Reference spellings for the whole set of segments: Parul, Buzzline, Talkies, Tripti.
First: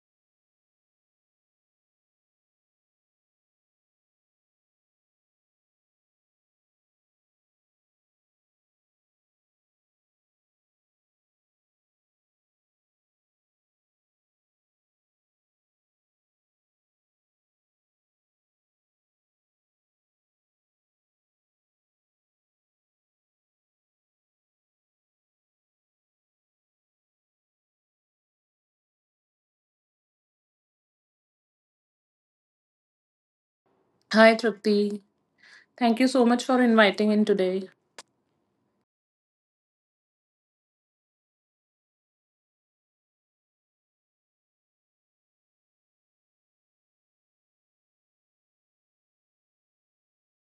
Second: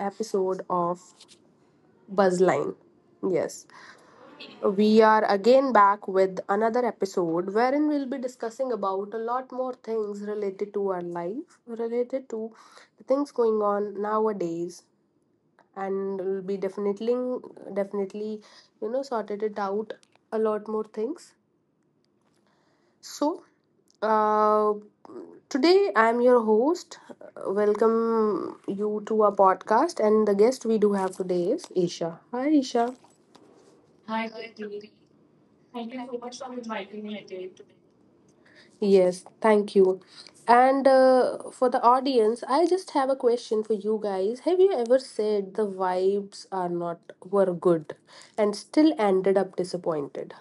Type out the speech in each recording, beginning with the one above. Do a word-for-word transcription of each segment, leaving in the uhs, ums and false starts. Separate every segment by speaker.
Speaker 1: episode of Buzzline. Yes, we are again back with another episode wherein we'll be discussing about a lot more things related to our life, related to the things going on nowadays, and we'll be definitely, definitely, you know, sorted it out a lot more things. So, uh, today I'm your host. Welcome you to our podcast, and the guest we do have today is Isha. Hi, Isha.
Speaker 2: Hi Trupti. Thank you so much for inviting in today.
Speaker 1: Yes, thank you. And uh, for the audience, I just have a question for you guys. Have you ever said the vibes are not were good and still ended up disappointed?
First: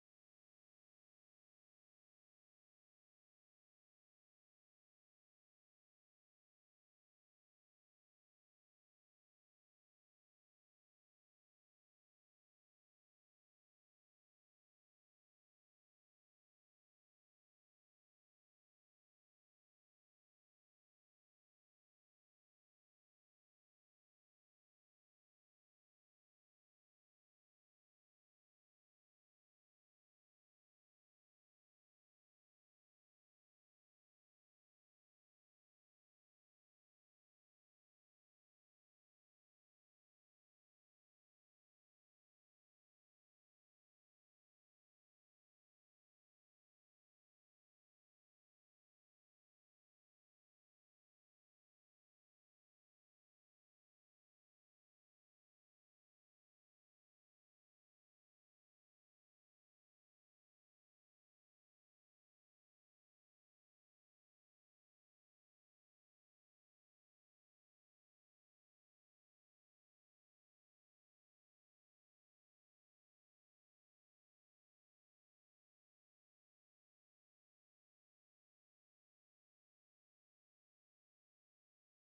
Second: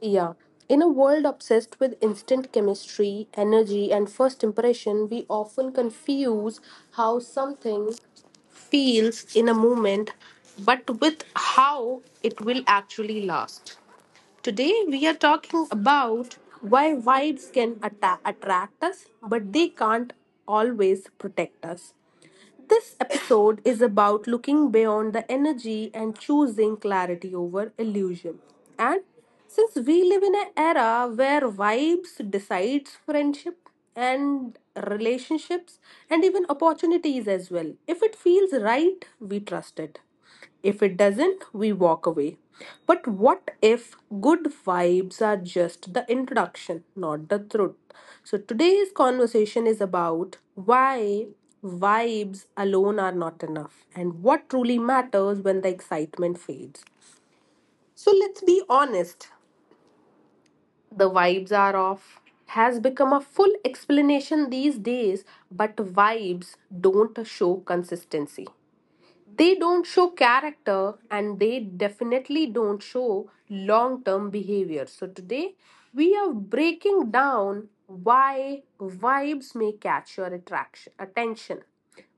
Speaker 1: Yeah. In a world obsessed with instant chemistry, energy, and first impression, we often confuse how something feels in a moment, but with how it will actually last. Today, we are talking about why vibes can atta- attract us, but they can't always protect us. This episode is about looking beyond the energy and choosing clarity over illusion. And since we live in an era where vibes decides friendship and relationships and even opportunities as well, if it feels right, we trust it. If it doesn't, we walk away. But what if good vibes are just the introduction, not the truth? So today's conversation is about why vibes alone are not enough and what truly matters when the excitement fades. So let's be honest. The vibes are off has become a full explanation these days, but vibes don't show consistency. They don't show character and they definitely don't show long term behavior. So, today we are breaking down why vibes may catch your attraction, attention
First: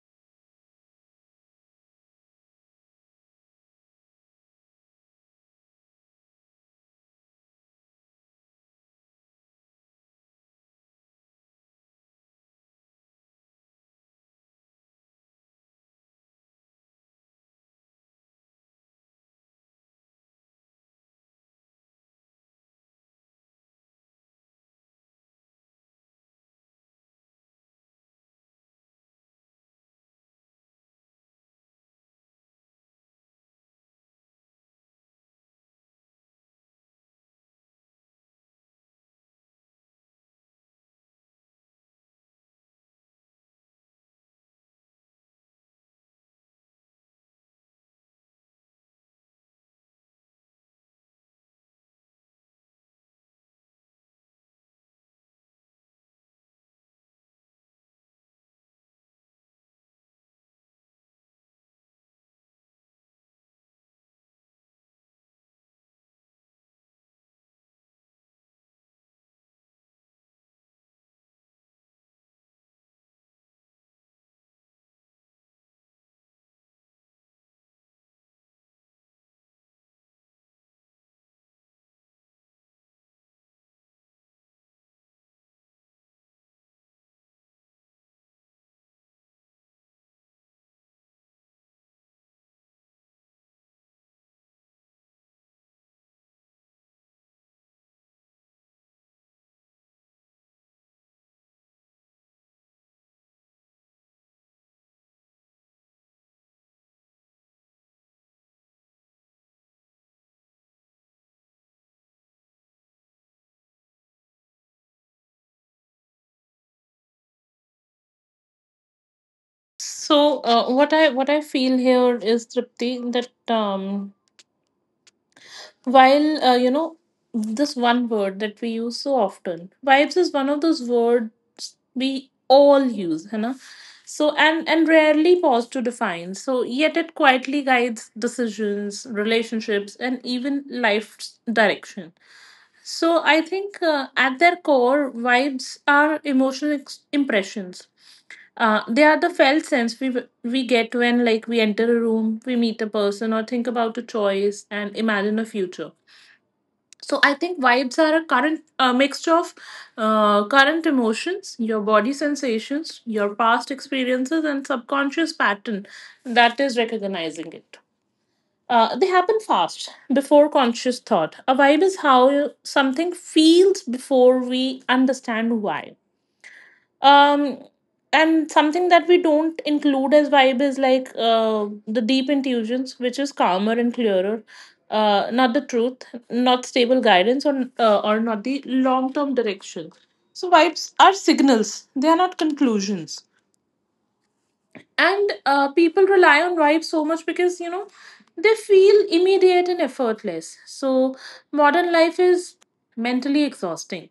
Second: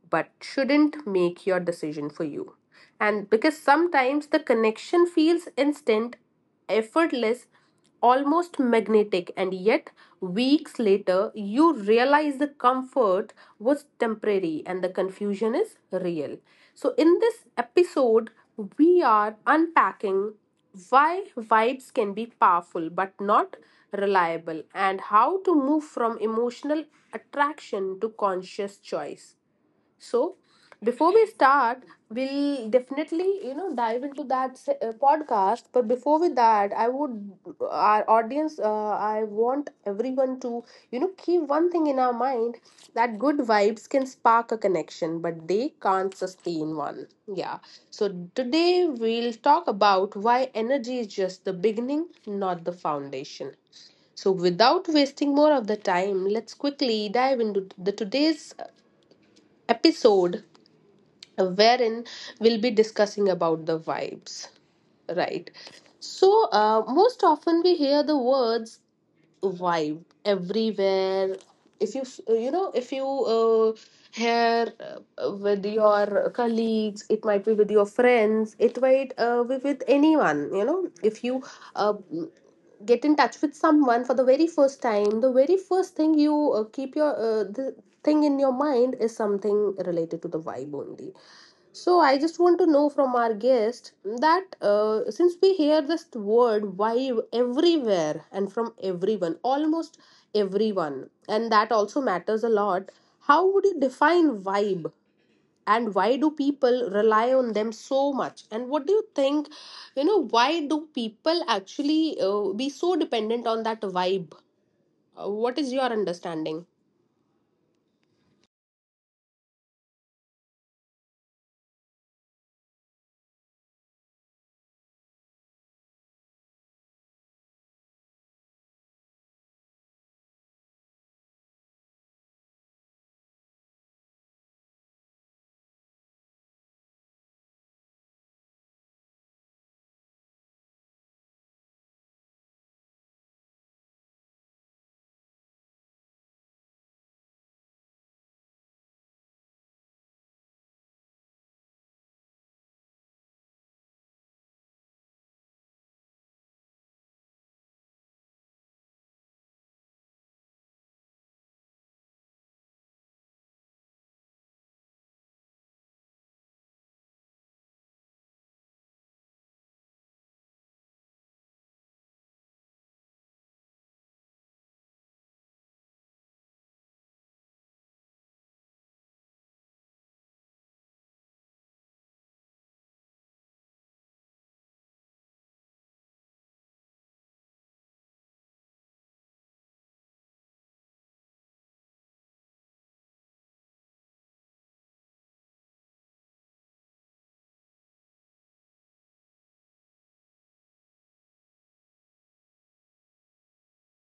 Speaker 1: but shouldn't make your decision for you. And because sometimes the connection feels instant, effortless, almost magnetic, and yet weeks later you realize the comfort was temporary and the confusion is real. So, in this episode, we are unpacking why vibes can be powerful but not reliable and how to move from emotional attraction to conscious choice. So, before we start, we'll definitely you know dive into that se- uh, podcast. But before with that, I would our audience, uh, I want everyone to you know keep one thing in our mind that good vibes can spark a connection, but they can't sustain one. Yeah. So today we'll talk about why energy is just the beginning, not the foundation. So, without wasting more of the time, let's quickly dive into the today's episode wherein we'll be discussing about the vibes, right? So uh, most often we hear the words vibe everywhere. If you f- you know if you uh, hear uh, with your colleagues, it might be with your friends, it might uh, be with anyone. You know if you uh, get in touch with someone for the very first time, the very first thing you uh, keep your uh, the thing in your mind is something related to the vibe only. So I just want to know from our guest that uh, since we hear this word why everywhere and from everyone, almost everyone, and that also matters a lot. How would you define vibe? And why do people rely on them so much? And what do you think? You know, why do people actually uh, be so dependent on that vibe? Uh, what is your understanding?
Speaker 2: So uh, what I what I feel here is Tripti that um, while uh, you know, this one word that we use so often, vibes is one of those words we all use, है ना? So and and rarely pause to define. So yet it quietly guides decisions, relationships, and even life's direction. So I think uh, at their core, vibes are emotional ex- impressions. Uh, they are the felt sense we we get when, like, we enter a room, we meet a person, or think about a choice and imagine a future. So I think vibes are a current, a mixture of uh, current emotions, your body sensations, your past experiences, and subconscious pattern that is recognizing it. Uh, they happen fast before conscious thought. A vibe is how something feels before we understand why. um and something that we don't include as vibe is like uh, the deep intuitions, which is calmer and clearer, uh, not the truth, not stable guidance, or uh, or not the long term direction. So vibes are signals, they are not conclusions. And uh, people rely on vibes so much because, you know, they feel immediate and effortless. So modern life is mentally exhausting.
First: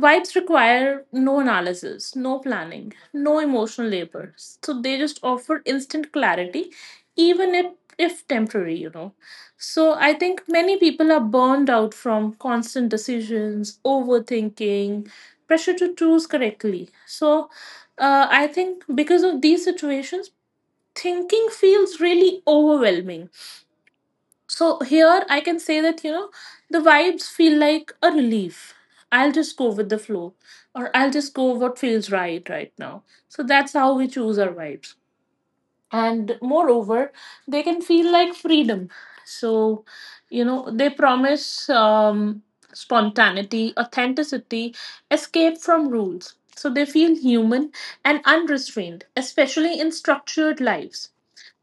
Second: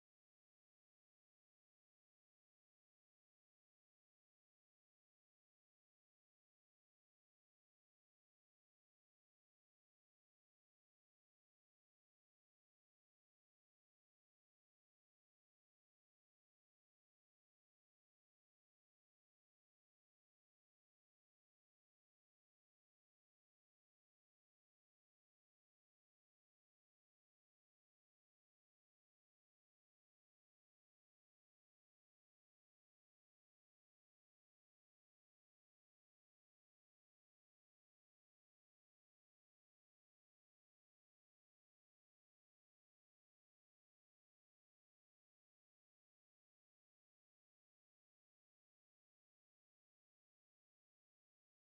Speaker 2: Vibes require no analysis, no planning, no emotional labor. So they just offer instant clarity, even if, if temporary, you know. So I think many people are burned out from constant decisions, overthinking, pressure to choose correctly. So uh, I think because of these situations, thinking feels really overwhelming. So here I can say that, you know, the vibes feel like a relief. I'll just go with the flow, or I'll just go what feels right right now. So that's how we choose our vibes. And moreover, they can feel like freedom. So, you know, they promise um, spontaneity, authenticity, escape from rules. So they feel human and unrestrained, especially in structured lives.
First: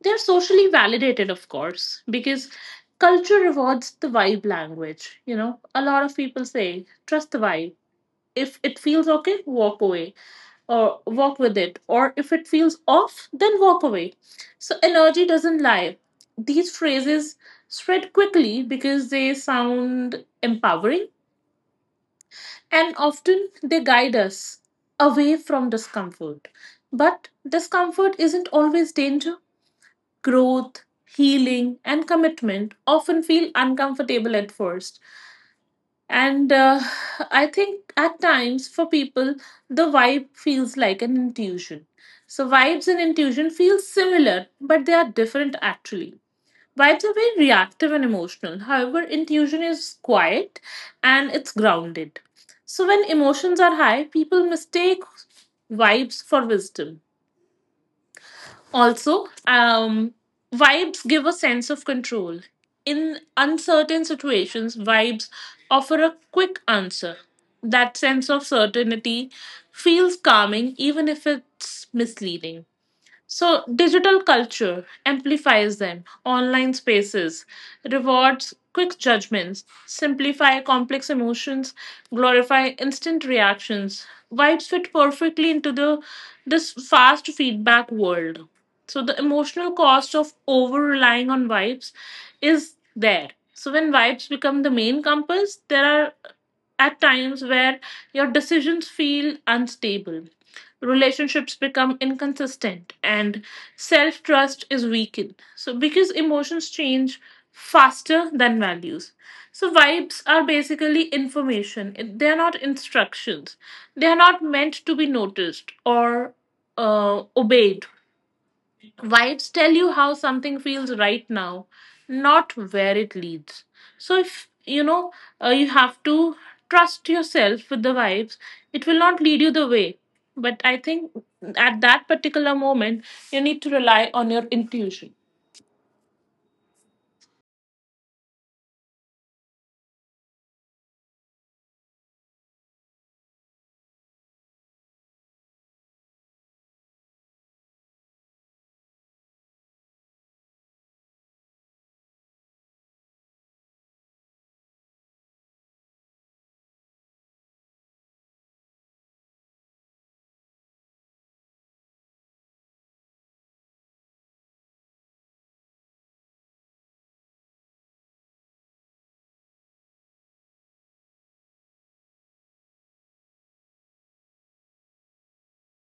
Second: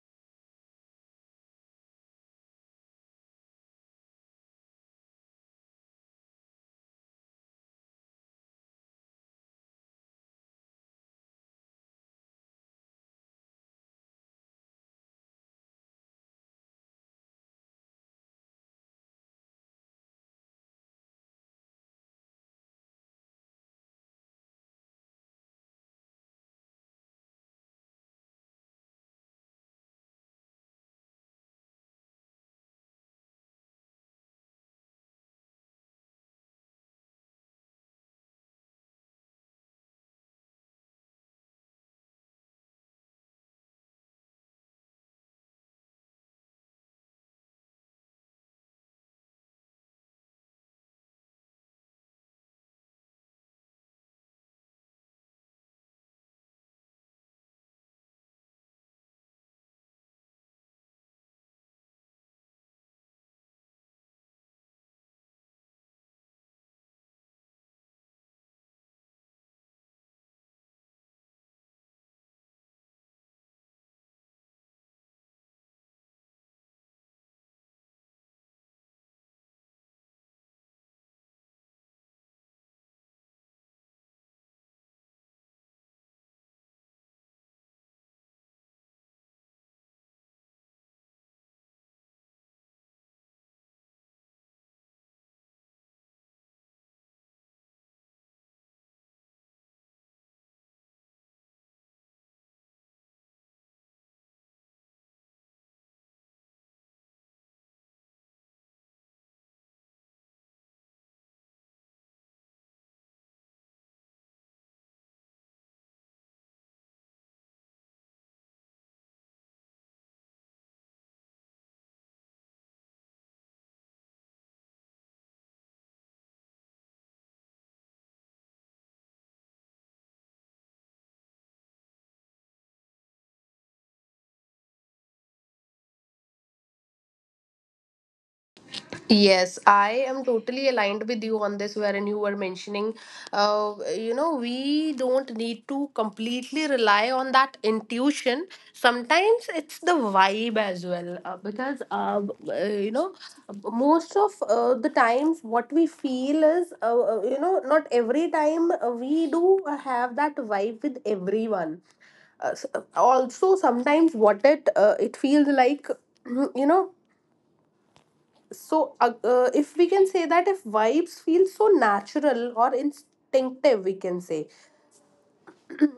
Speaker 2: They're socially validated, of course, because culture rewards the vibe language. You know, a lot of people say, trust the vibe. If it feels okay, walk away or walk with it. Or if it feels off, then walk away. So energy doesn't lie. These phrases spread quickly because they sound empowering, and often they guide us away from discomfort. But discomfort isn't always danger. Growth, healing, and commitment often feel uncomfortable at first. And uh, I think at times for people, the vibe feels like an intuition. So, vibes and intuition feel similar, but they are different actually. Vibes are very reactive and emotional. However, intuition is quiet and it's grounded. So, when emotions are high, people mistake vibes for wisdom. Also, um, vibes give a sense of control. In uncertain situations, vibes offer a quick answer. That sense of certainty feels calming, even if it's misleading. So, digital culture amplifies them. Online spaces rewards quick judgments, simplify complex emotions, glorify instant reactions. Vibes fit perfectly into the this fast feedback world. So, the emotional cost of over relying on vibes is there. So, when vibes become the main compass, there are at times where your decisions feel unstable, relationships become inconsistent, and self trust is weakened. So, because emotions change faster than values. So, vibes are basically information. It- they are not instructions, they are not meant to be noticed or uh, obeyed. Vibes tell you how something feels right now, not where it leads. So, if you know, uh, you have to trust yourself with the vibes, it will not lead you the way. But I think at that particular moment, you need to rely on your intuition.
Speaker 1: Yes, I am totally aligned with you on this, wherein you were mentioning, uh, you know, we don't need to completely rely on that intuition. Sometimes it's the vibe as well, uh, because, uh, uh, you know, most of uh, the times what we feel is, uh, uh, you know, not every time uh, we do have that vibe with everyone. Uh, s- Also, sometimes what it uh, it feels like, you know so uh, uh, if we can say that, if vibes feel so natural or instinctive, we can say,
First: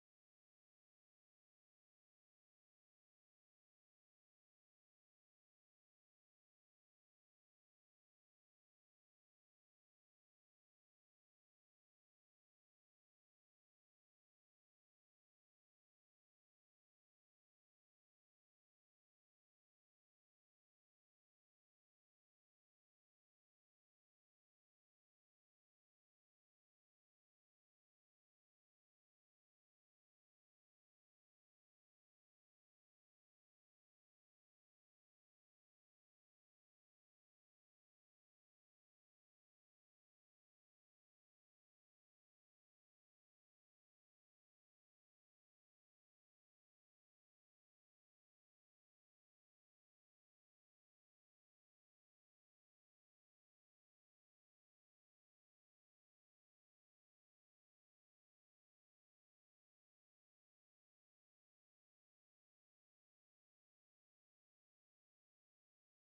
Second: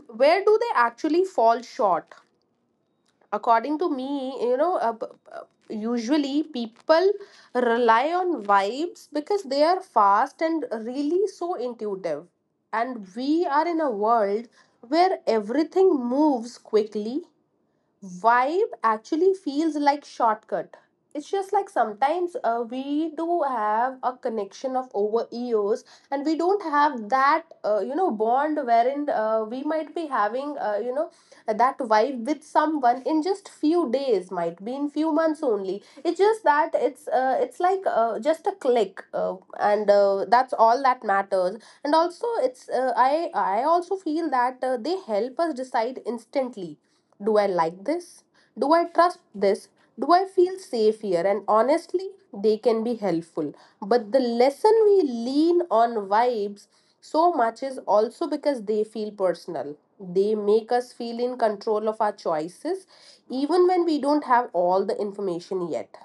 Speaker 1: where do they actually fall short, according to me? You know uh, b- b- usually people rely on vibes because they are fast and really so intuitive, and we are in a world where everything moves quickly. Vibe actually feels like shortcut. It's just like, sometimes uh, we do have a connection of over years, and we don't have that uh, you know bond wherein uh, we might be having uh, you know that vibe with someone in just few days, might be in few months only. It's just that it's uh, it's like uh, just a click, uh, and uh, that's all that matters. And also, it's uh, I I also feel that uh, they help us decide instantly. Do I like this? Do I trust this? Do I feel safe here? And honestly, they can be helpful. But the lesson we lean on vibes so much is also because they feel personal. They make us feel in control of our choices, even when we don't have all the information yet.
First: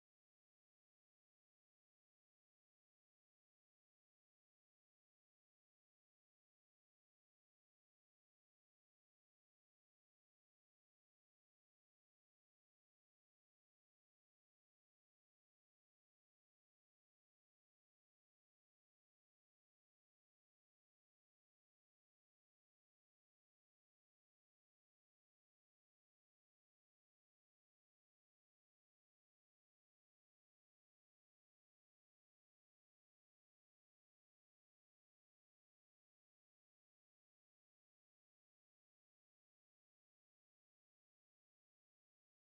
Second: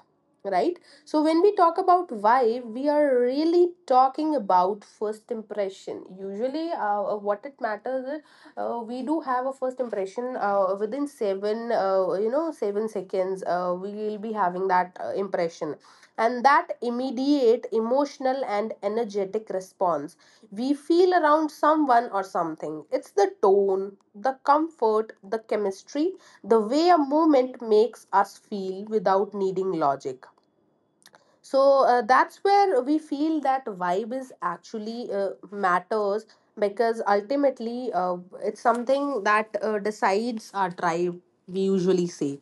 Speaker 1: Right? So, when we talk about vibe, we are really talking about first impression. Usually, uh, uh, what it matters is uh, we do have a first impression uh, within seven, uh, you know, seven seconds. Uh, we will be having that uh, impression, and that immediate emotional and energetic response we feel around someone or something. It's the tone, the comfort, the chemistry, the way a moment makes us feel without needing logic. So uh, that's where we feel that vibe is actually uh, matters, because ultimately uh, it's something that uh, decides our tribe, we usually say.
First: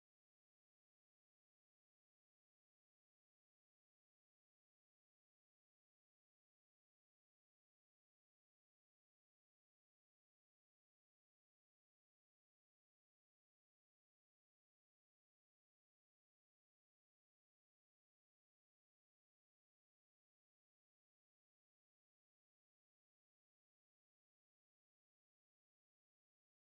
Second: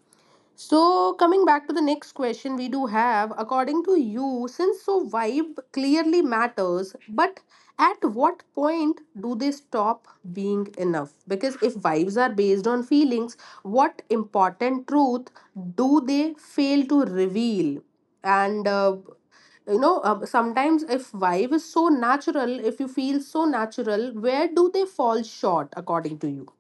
Speaker 1: So, coming back to the next question we do have, according to you, since so vibe clearly matters, but at what point do they stop being enough? Because if vibes are based on feelings, what important truth do they fail to reveal? And uh, you know uh, sometimes, if vibe is so natural, if you feel so natural, where do they fall short, according to you?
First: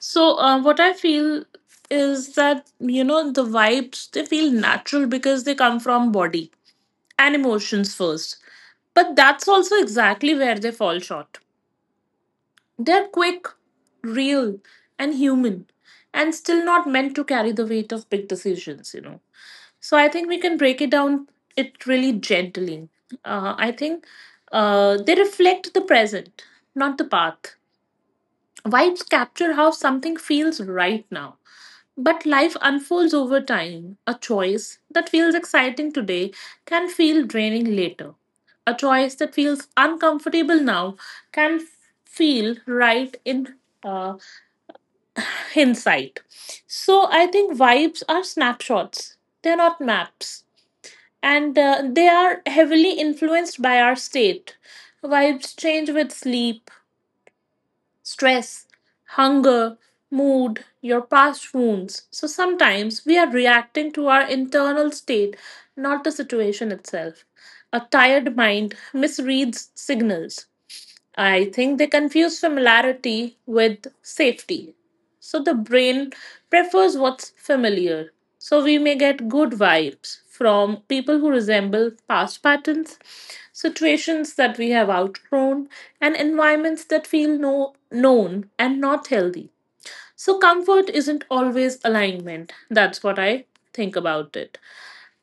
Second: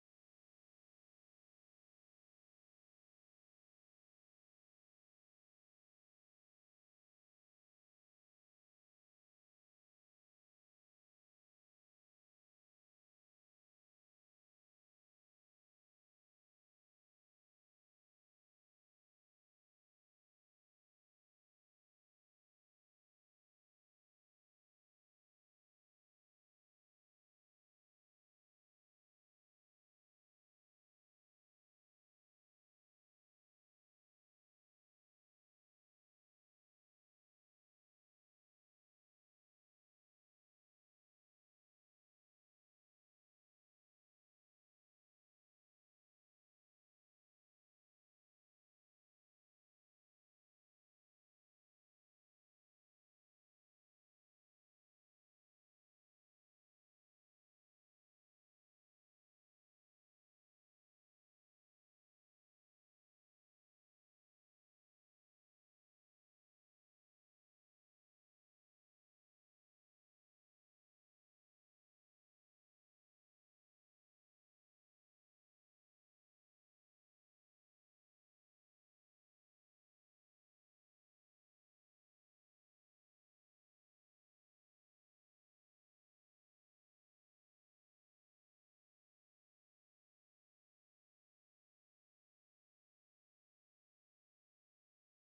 Speaker 2: So, uh, what I feel is that, you know, the vibes, they feel natural because they come from body and emotions first. But that's also exactly where they fall short. They're quick, real, and human, and still not meant to carry the weight of big decisions, you know. So I think we can break it down it really gently. Uh, I think uh, they reflect the present, not the path. Vibes capture how something feels right now. But life unfolds over time. A choice that feels exciting today can feel draining later. A choice that feels uncomfortable now can f- feel right in uh, hindsight. So I think vibes are snapshots, they're not maps. And uh, they are heavily influenced by our state. Vibes change with sleep, stress, hunger, mood, your past wounds. So sometimes we are reacting to our internal state, not the situation itself. A tired mind misreads signals. I think they confuse familiarity with safety. So the brain prefers what's familiar. So we may get good vibes from people who resemble past patterns, situations that we have outgrown, and environments that feel no, known and not healthy. So comfort isn't always alignment. That's what I think about it.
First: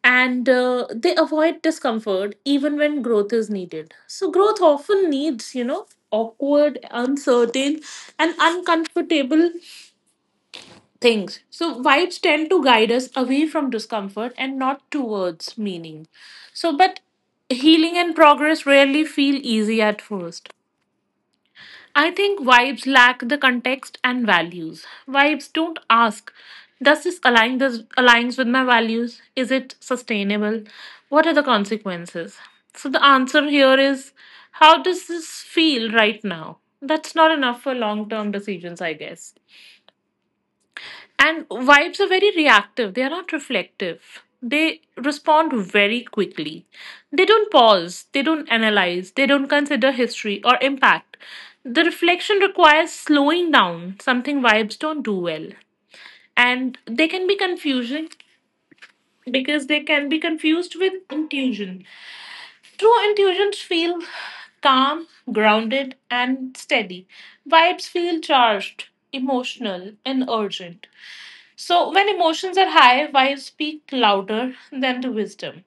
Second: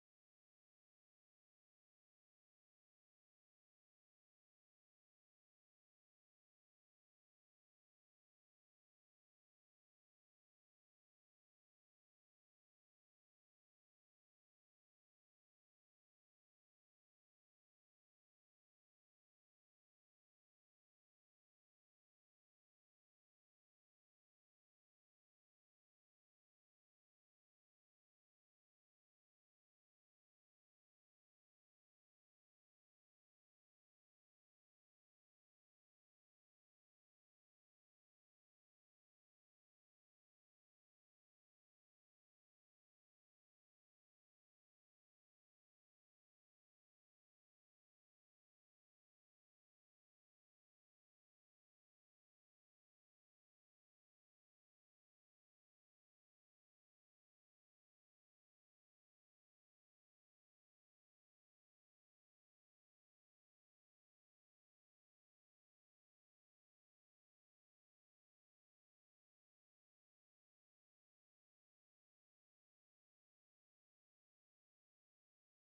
Speaker 2: And uh, they avoid discomfort even when growth is needed. So growth often needs, you know, awkward, uncertain, and uncomfortable things. So vibes tend to guide us away from discomfort and not towards meaning. So but healing and progress rarely feel easy at first. I think vibes lack the context and values. Vibes don't ask, does this align this aligns with my values? Is it sustainable? What are the consequences? So the answer here is, how does this feel right now? That's not enough for long-term decisions, I guess. And vibes are very reactive, they are not reflective. They respond very quickly. They don't pause, they don't analyze, they don't consider history or impact. The reflection requires slowing down, something vibes don't do well. And they can be confusing because they can be confused with intuition. True intuitions feel calm, grounded, and steady. Vibes feel charged, emotional, and urgent. So, when emotions are high, wives speak louder than the wisdom.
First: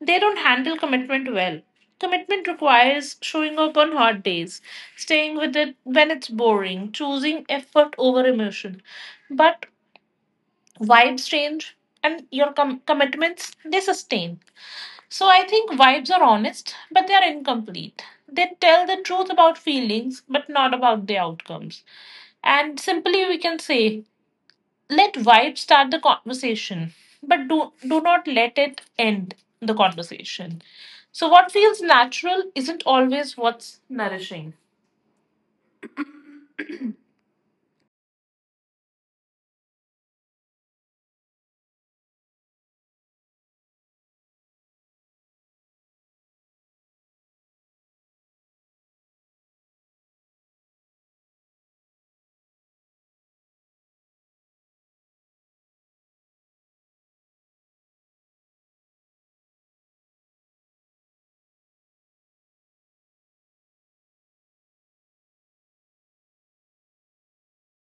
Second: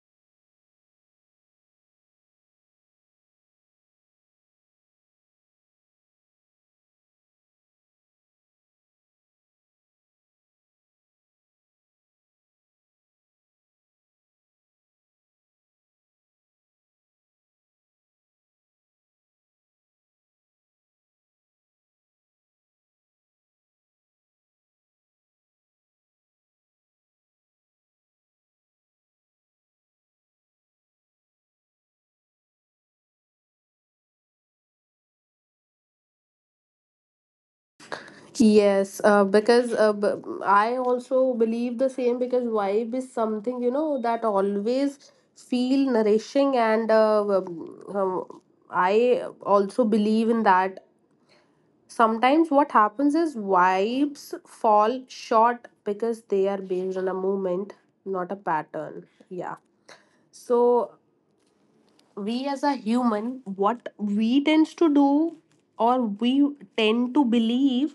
Speaker 2: They don't handle commitment well. Commitment requires showing up on hot days, staying with it when it's boring, choosing effort over emotion. But vibes change, and your com- commitments, they sustain. So I think vibes are honest, but they are incomplete. They tell the truth about feelings, but not about the outcomes. And simply we can say, let vibe start the conversation, but do, do not let it end the conversation. So, what feels natural isn't always what's nourishing.
Speaker 1: Yes, uh, because uh, b- I also believe the same, because vibe is something, you know, that always feel nourishing, and uh, um, um, I also believe in that. Sometimes what happens is vibes fall short because they are based on a moment, not a pattern. Yeah. So we as a human, what we tends to do, or we tend to believe,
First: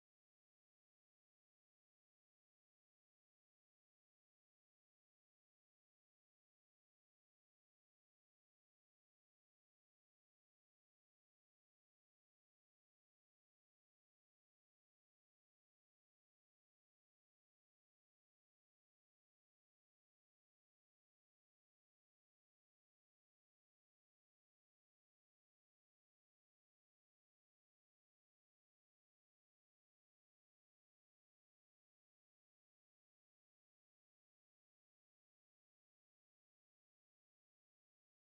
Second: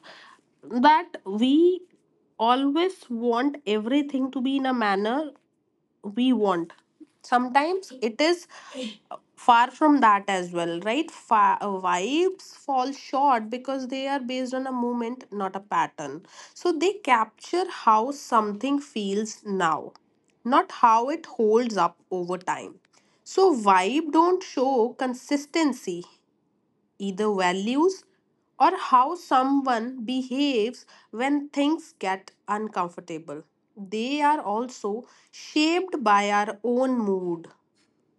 Speaker 1: that we always want everything to be in a manner we want. Sometimes it is far from that as well, right? Fa- uh, vibes fall short because they are based on a moment, not a pattern. So they capture how something feels now, not how it holds up over time. So vibe don't show consistency, either values or how someone behaves when things get uncomfortable. They are also shaped by our own mood,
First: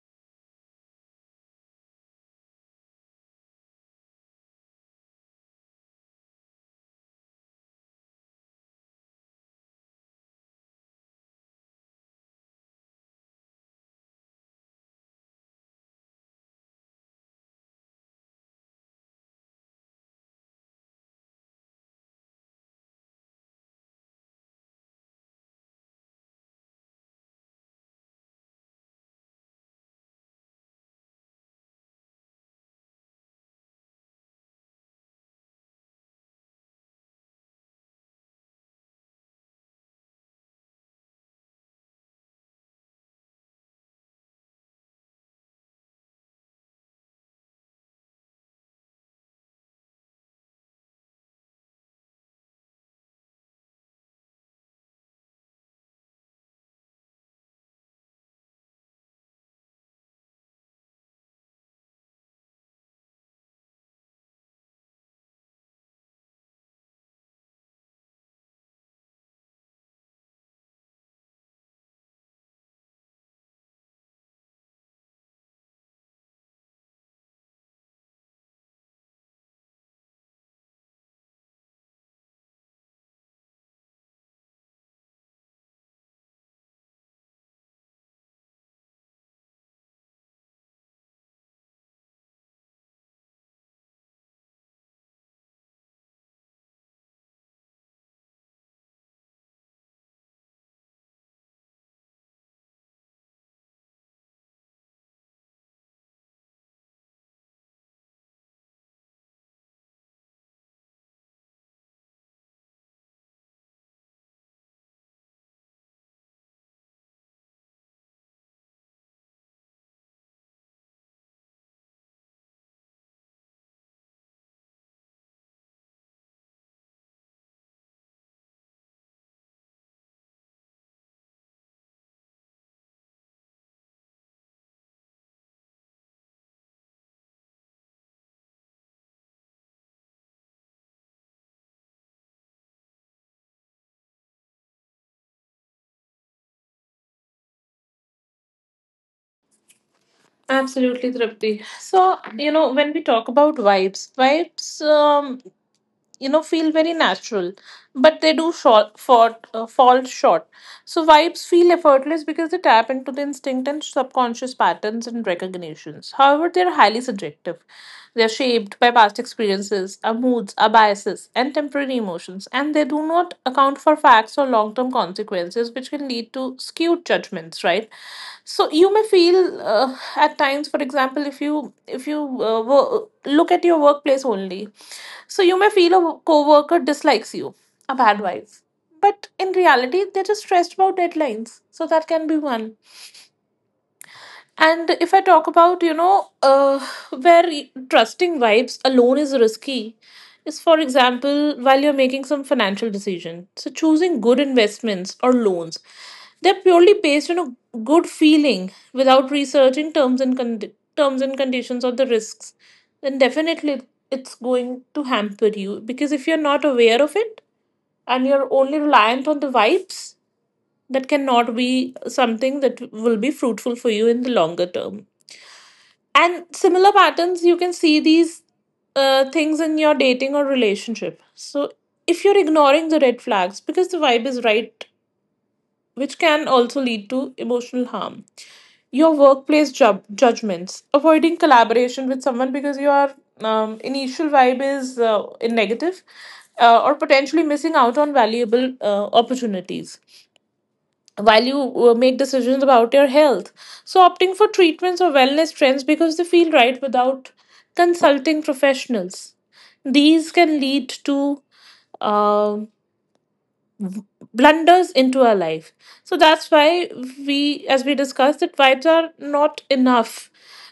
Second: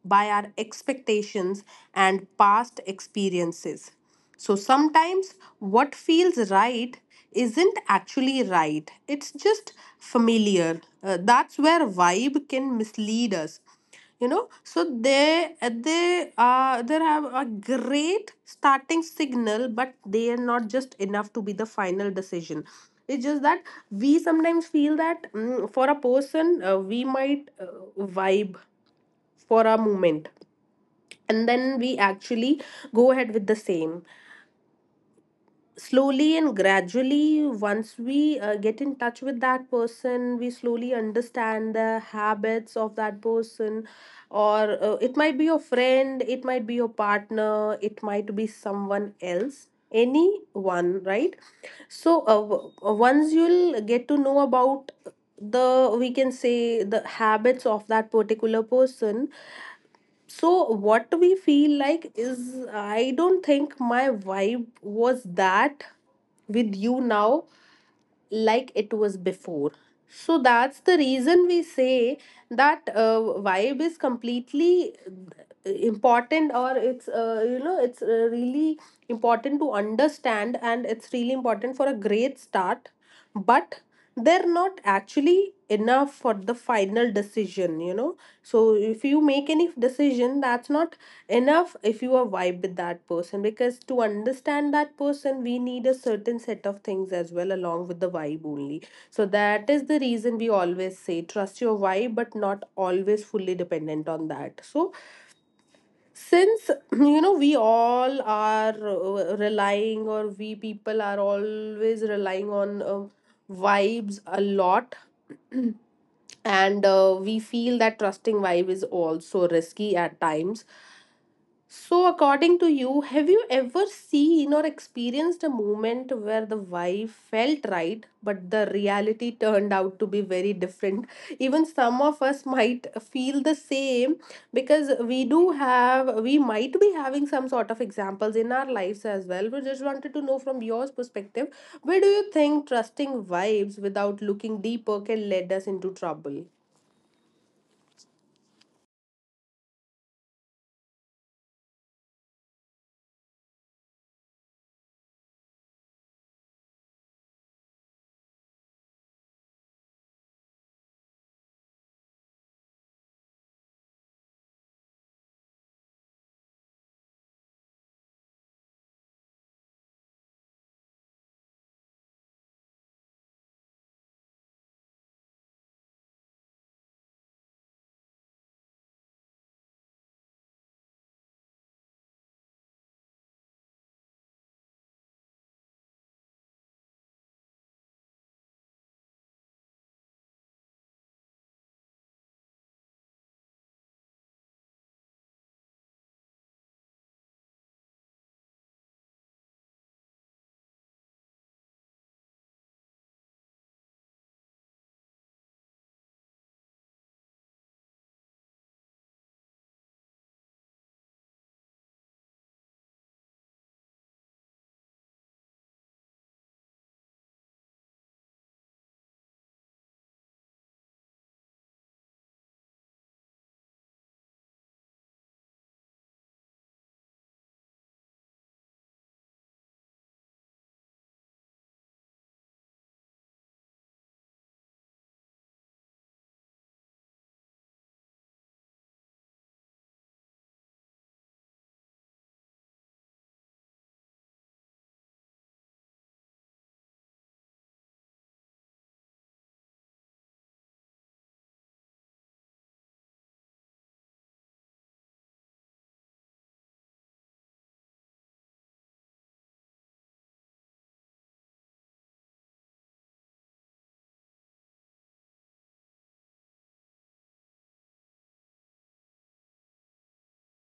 Speaker 1: by our expectations and past experiences. So sometimes what feels right isn't actually right, it's just familiar. Uh, that's where vibe can mislead us. You know, so they uh, they uh, there have a great starting signal, but they are not just enough to be the final decision. It's just that we sometimes feel that, mm, for a person uh, we might uh, vibe for a moment, and then we actually go ahead with the same, slowly and gradually. Once we uh, get in touch with that person, we slowly understand the habits of that person, or uh, it might be your friend, it might be your partner, it might be someone else, anyone, right? So uh, w- uh, once you'll get to know about the we can say the habits of that particular person, so what we feel like is, I don't think my vibe was that with you now like it was before. So that's the reason we say that uh, vibe is completely uh, important, or it's uh, you know it's uh, really important to understand, and it's really important for a great start, but they're not actually enough for the final decision, you know. So if you make any decision, that's not enough if you are vibe with that person, because to understand that person we need a certain set of things as well, along with the vibe only. So that is the reason we always say, trust your vibe but not always fully dependent on that. So since you know, we all are uh, relying, or we people are always relying on uh, vibes a lot, and uh, we feel that trusting vibe is also risky at times. So, according to you, have you ever seen or experienced a moment where the vibe felt right, but the reality turned out to be very different? Even some of us might feel the same, because we do have, we might be having some sort of examples in our lives as well. We just wanted to know from your perspective, where do you think trusting vibes without looking deeper can lead us into trouble?
Speaker 2: Absolutely, Tripti. So, you know, when we talk about vibes, vibes um, you know, feel very natural but they do short, for, uh, fall short. So vibes feel effortless because they tap into the instinct and subconscious patterns and recognitions. However, they are highly subjective. They are shaped by past experiences, our moods, our biases, and temporary emotions, and they do not account for facts or effects or long term consequences, which can lead to skewed judgments, right? So you may feel, uh, at times, for example, if you if you uh, wo- look at your workplace only, so you may feel a coworker dislikes you, a bad wife, but in reality, they're just stressed about deadlines. So that can be one. And if I talk about, you know, uh, where trusting vibes alone is risky, is for example, while you're making some financial decision. So choosing good investments or loans, they're purely based on a good feeling without researching terms and con terms and conditions or the risks. Then definitely it's going to hamper you, because if you're not aware of it and you're only reliant on the vibes, that cannot be something that will be fruitful for you in the longer term. And similar patterns, you can see these uh, things in your dating or relationship. So if you're ignoring the red flags because the vibe is right, which can also lead to emotional harm. Your workplace job judgments, avoiding collaboration with someone because your um, initial vibe is uh, in negative, uh, or potentially missing out on valuable uh, opportunities while you uh, make decisions about your health. So, opting for treatments or wellness trends because they feel right without consulting professionals. These can lead to um blunders into our life, so that's why we, as we discussed, that vibes are not enough.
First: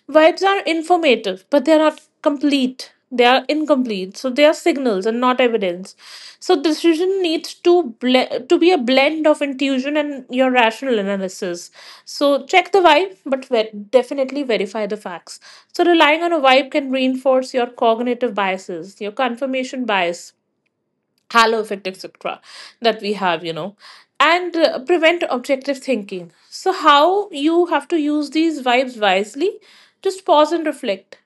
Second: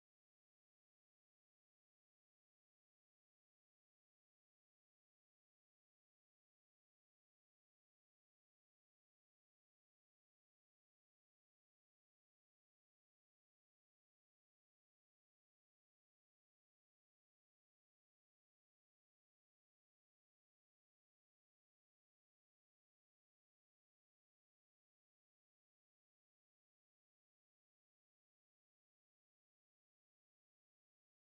Speaker 2: Vibes are informative but they're not complete, they are incomplete, so they are signals and not evidence. So decision needs to ble- to be a blend of intuition and your rational analysis. So check the vibe but ver- definitely verify the facts. So relying on a vibe can reinforce your cognitive biases, your confirmation bias, halo effect, etc. that we have, you know, and uh, prevent objective thinking. So how you have to use these vibes wisely: just pause and reflect.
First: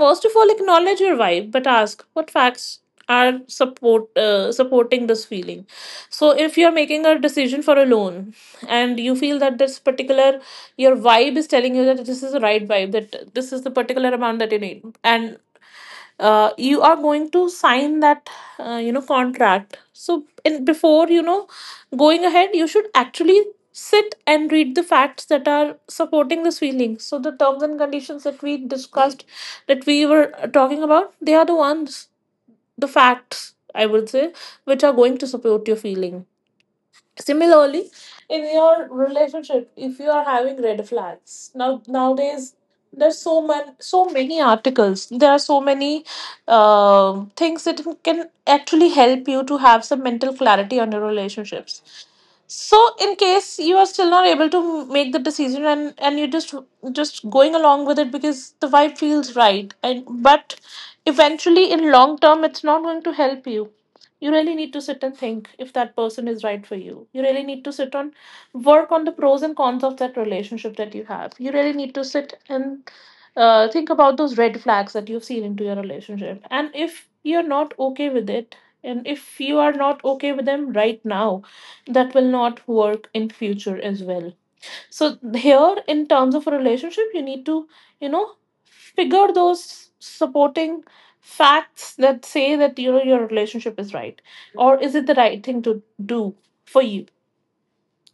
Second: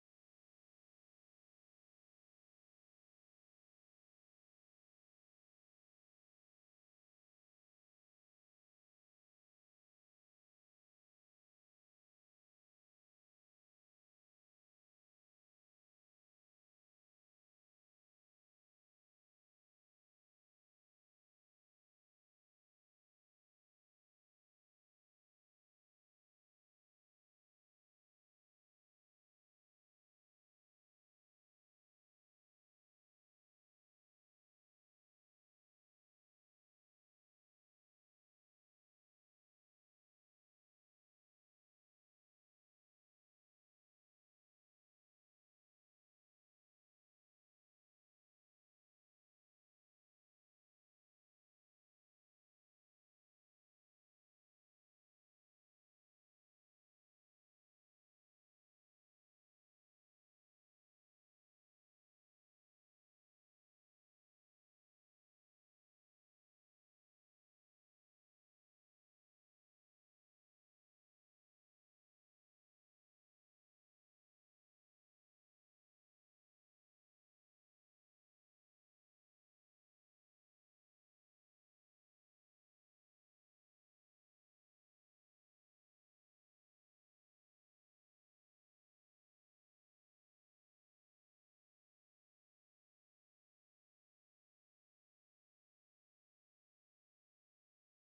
Speaker 2: First of all, acknowledge your vibe, but ask what facts are support uh, supporting this feeling. So if you're making a decision for a loan and you feel that this particular, your vibe is telling you that this is the right vibe, that this is the particular amount that you need, and uh, you are going to sign that uh, you know contract, so in, before you know going ahead, you should actually sit and read the facts that are supporting this feeling. So the terms and conditions that we discussed, that we were talking about, they are the ones, the facts I would say, which are going to support your feeling. Similarly, in your relationship, if you are having red flags, now nowadays there's so many so many articles. There are so many uh, things that can actually help you to have some mental clarity on your relationships. So in case you are still not able to make the decision, and and you're just just going along with it because the vibe feels right, and but eventually in long term it's not going to help you. You really need to sit and think if that person is right for you. You really need to sit on, work on the pros and cons of that relationship that you have. You really need to sit and uh, think about those red flags that you've seen into your relationship, and if you're not okay with it, and if you are not okay with them right now, that will not work in future as well. So here in terms of a relationship, you need to, you know, figure those supporting facts that say that, you know, your relationship is right, or is it the right thing to do for you.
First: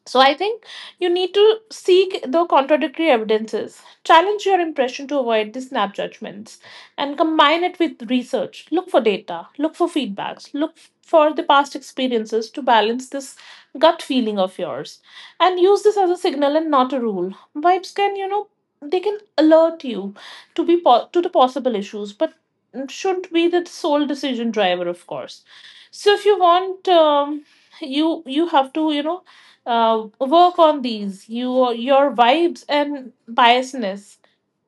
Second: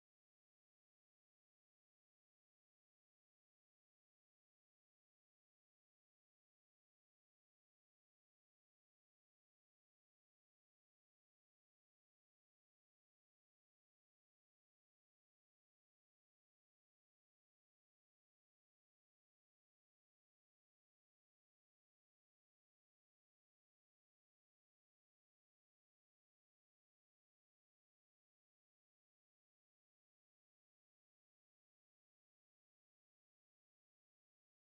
Speaker 2: So I think you need to seek the contradictory evidences, challenge your impression to avoid the snap judgments, and combine it with research. Look for data, look for feedbacks, look for the past experiences to balance this gut feeling of yours, and use this as a signal and not a rule. Vibes can, you know, they can alert you to be po- to the possible issues, but should be the sole decision driver, of course. So if you want, um, you you have to, you know, uh, work on these, you your vibes and biasness.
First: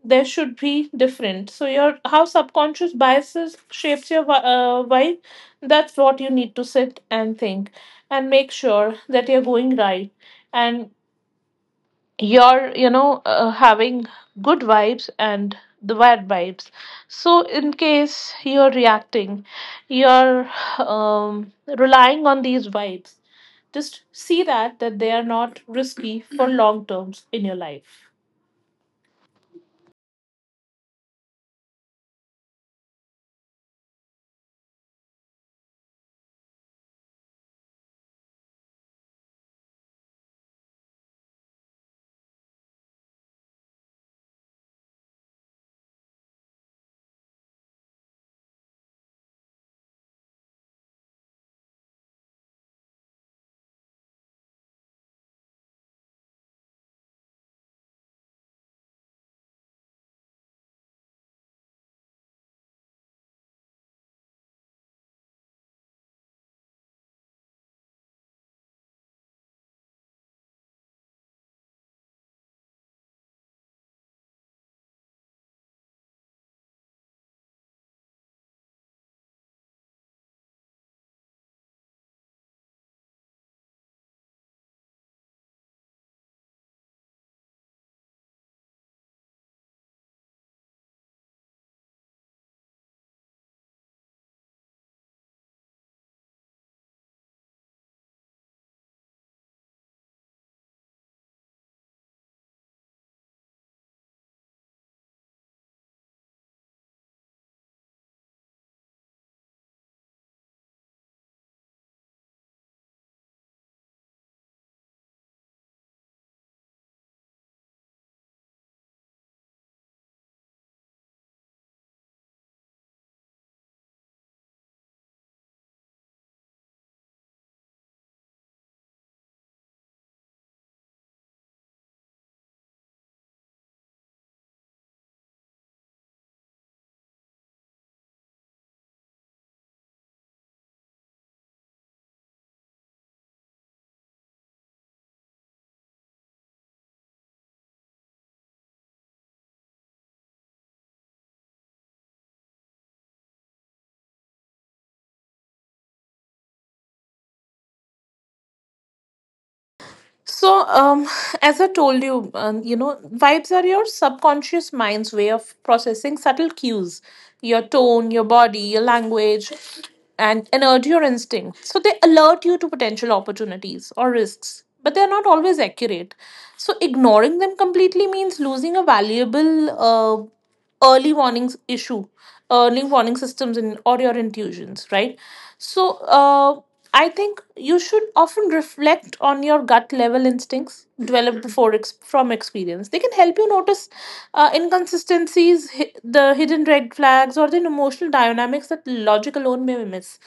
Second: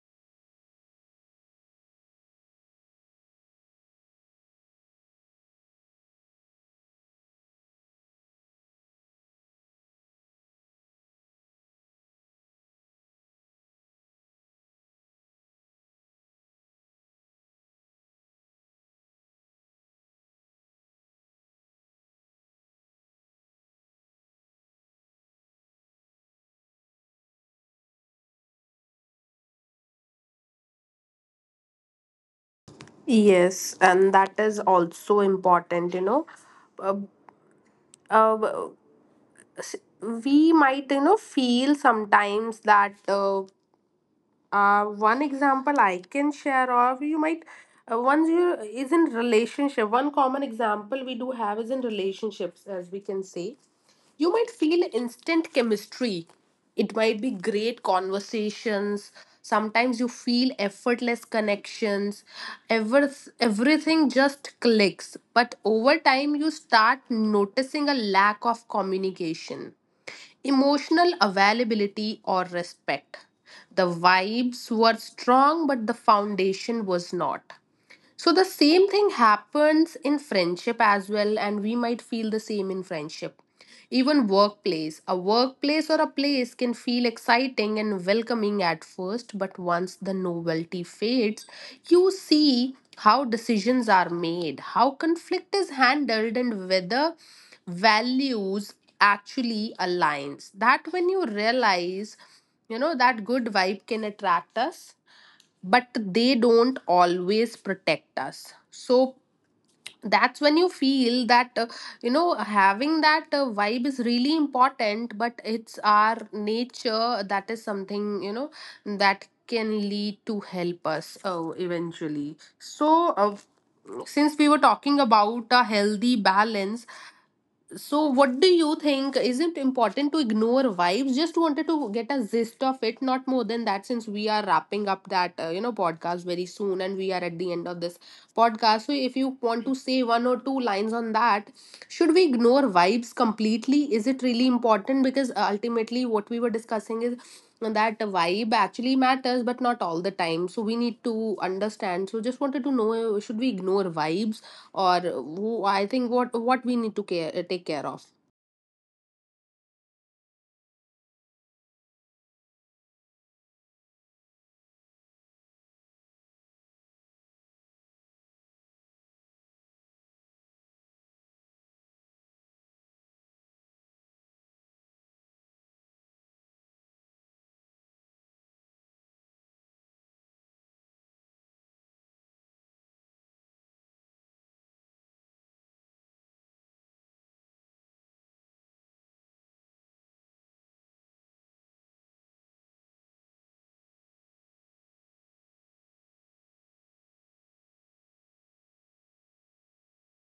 Speaker 2: There should be different, so your, how subconscious biases shapes your vi- uh, vibe, that's what you need to sit and think, and make sure that you're going right, and you're, you know, uh, having good vibes and the bad vibes. So in case you're reacting, you're, um, relying on these vibes, just see that that they are not risky for long terms in your life.
Speaker 1: Yes, and that is also important, you know uh, we might you know feel sometimes that uh, uh, one example I can share of you might uh, one you is in relationship. One common example we do have is in relationships, as we can say. You might feel instant chemistry. It might be great conversations. Sometimes you feel effortless connections. Ever Everything just clicks. But over time, you start noticing a lack of communication, emotional availability or respect. The vibes were strong, but the foundation was not. So the same thing happens in friendship as well, and we might feel the same in friendship. Even workplace. A workplace or a place can feel exciting and welcoming at first, but once the novelty fades, you see how decisions are made, how conflict is handled, and whether values actually aligns. That when you realize, you know, that good vibe can attract us, but they don't always protect us. So that's when you feel that, uh, you know having that uh, vibe is really important, but it's our nature that is something, you know, that can lead to help us uh, eventually. So uh, since we were talking about a healthy balance, so what do you think? Is it important to ignore vibes? Just wanted to get a gist of it, not more than that, since we are wrapping up that, uh, you know podcast very soon, and we are at the end of this podcast. So, if you want to say one or two lines on that, should we ignore vibes completely? Is it really important? Because uh, ultimately, what we were discussing is that vibe actually matters but not all the time, so we need to understand. So just wanted to know, should we ignore vibes, or who- I think what what we need to care take care of.
Speaker 2: So, um, as I told you, um, you know, vibes are your subconscious mind's way of processing subtle cues, your tone, your body, your language, and energy or instinct. So they alert you to potential opportunities or risks, but they're not always accurate. So ignoring them completely means losing a valuable uh, early warnings issue early warning systems in, or your intuitions, right? So uh, I think you should often reflect on your gut level instincts developed before ex- from experience. They can help you notice uh, inconsistencies, hi- the hidden red flags, or the emotional dynamics that logic alone may miss.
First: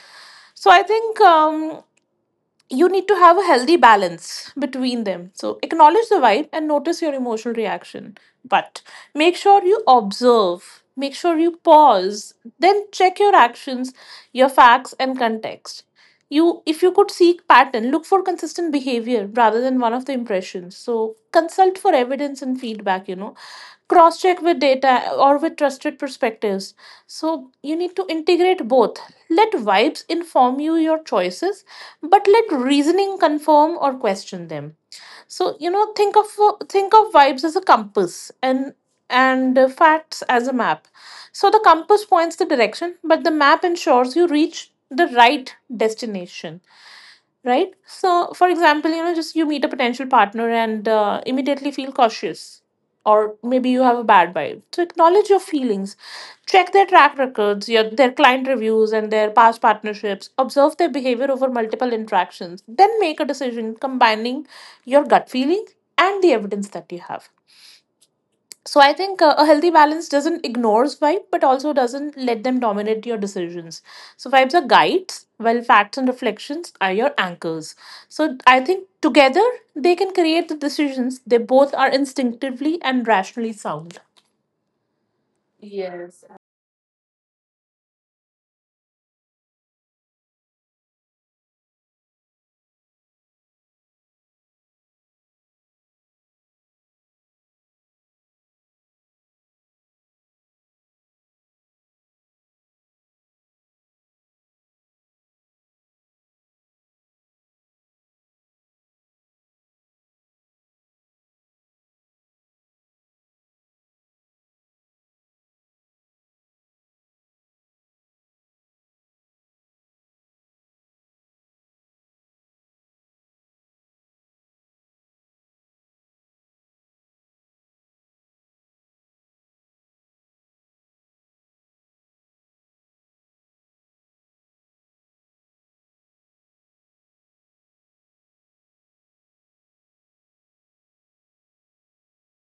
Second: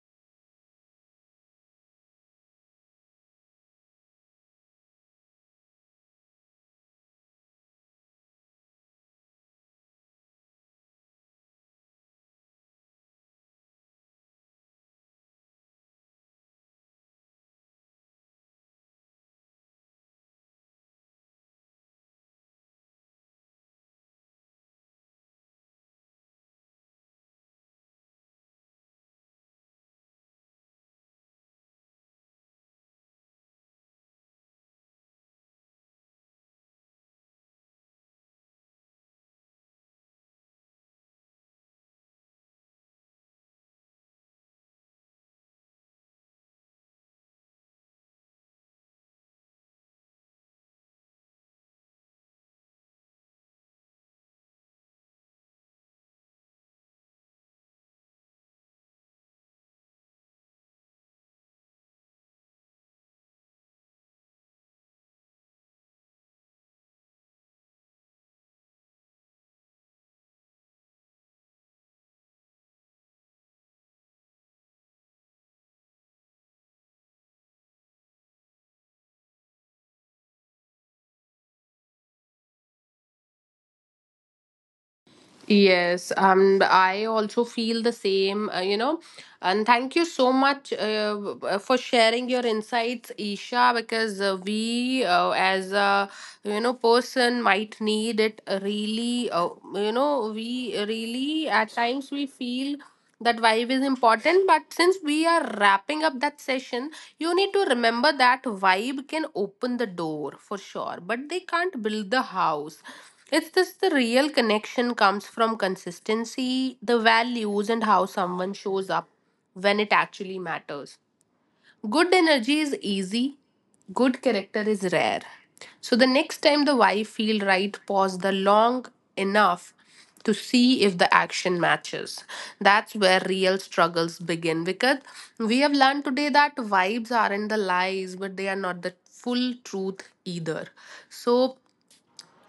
Speaker 2: So I think, um, you need to have a healthy balance between them. So acknowledge the vibe and notice your emotional reaction. But make sure you observe, make sure you pause, then check your actions, your facts, and context. You, if you could seek pattern, look for consistent behavior rather than one of the impressions. So consult for evidence and feedback, you know, cross check with data or with trusted perspectives. So you need to integrate both. Let vibes inform you your choices, but let reasoning confirm or question them. So you know, think of think of vibes as a compass, and and uh, facts as a map. So the compass points the direction, but the map ensures you reach the right destination, right? So, for example, you know, just you meet a potential partner and uh, immediately feel cautious, or maybe you have a bad vibe. So acknowledge your feelings, check their track records, your, their client reviews, and their past partnerships. Observe their behavior over multiple interactions. Then make a decision combining your gut feeling and the evidence that you have. So I think uh, a healthy balance doesn't ignores vibe, but also doesn't let them dominate your decisions. So vibes are guides, while facts and reflections are your anchors. So I think together they can create the decisions. They both are instinctively and rationally sound.
Speaker 1: Yes, um, I also feel the same, uh, you know and thank you so much, uh, w- w- for sharing your insights, Isha, because uh, we, uh, as a, you know, person might need it, really. Uh, you know we really at times we feel that vibe is important, but since we are wrapping up that session, you need to remember that vibe can open the door for sure, but they can't build the house. It's just the real connection comes from consistency, the values and how someone shows up when it actually matters. Good energy is easy, good character is rare. So the next time the why feel right, pause the long enough to see if the action matches. That's where real struggles begin, because we have learned today that vibes aren't the lies, but they are not the full truth either. So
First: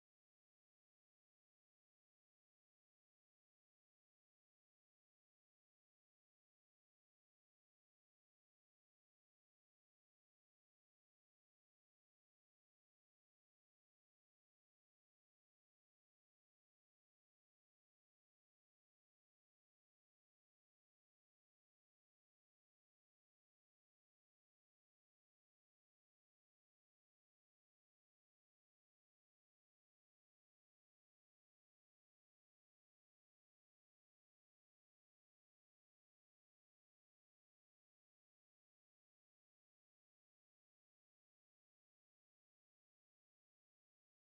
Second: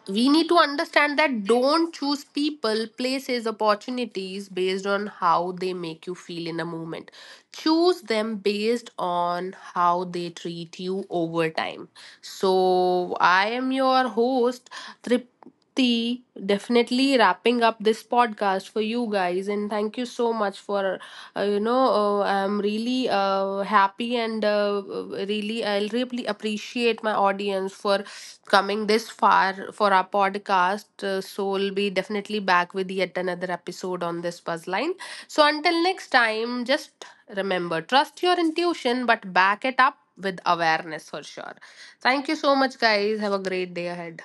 Speaker 1: we need to understand that don't choose people, places, opportunities based on how they make you feel in a moment. Choose them based on how they treat you over time. So, I am your host, Tripti, definitely wrapping up this podcast for you guys. And thank you so much for, uh, you know, uh, I'm really uh, happy and uh, really, I'll really appreciate my audience for coming this far for our podcast. Uh, so we'll be definitely back with yet another episode on this buzzline. So until next time, just remember, trust your intuition, but back it up with awareness for sure. Thank you so much, guys. Have a great day ahead.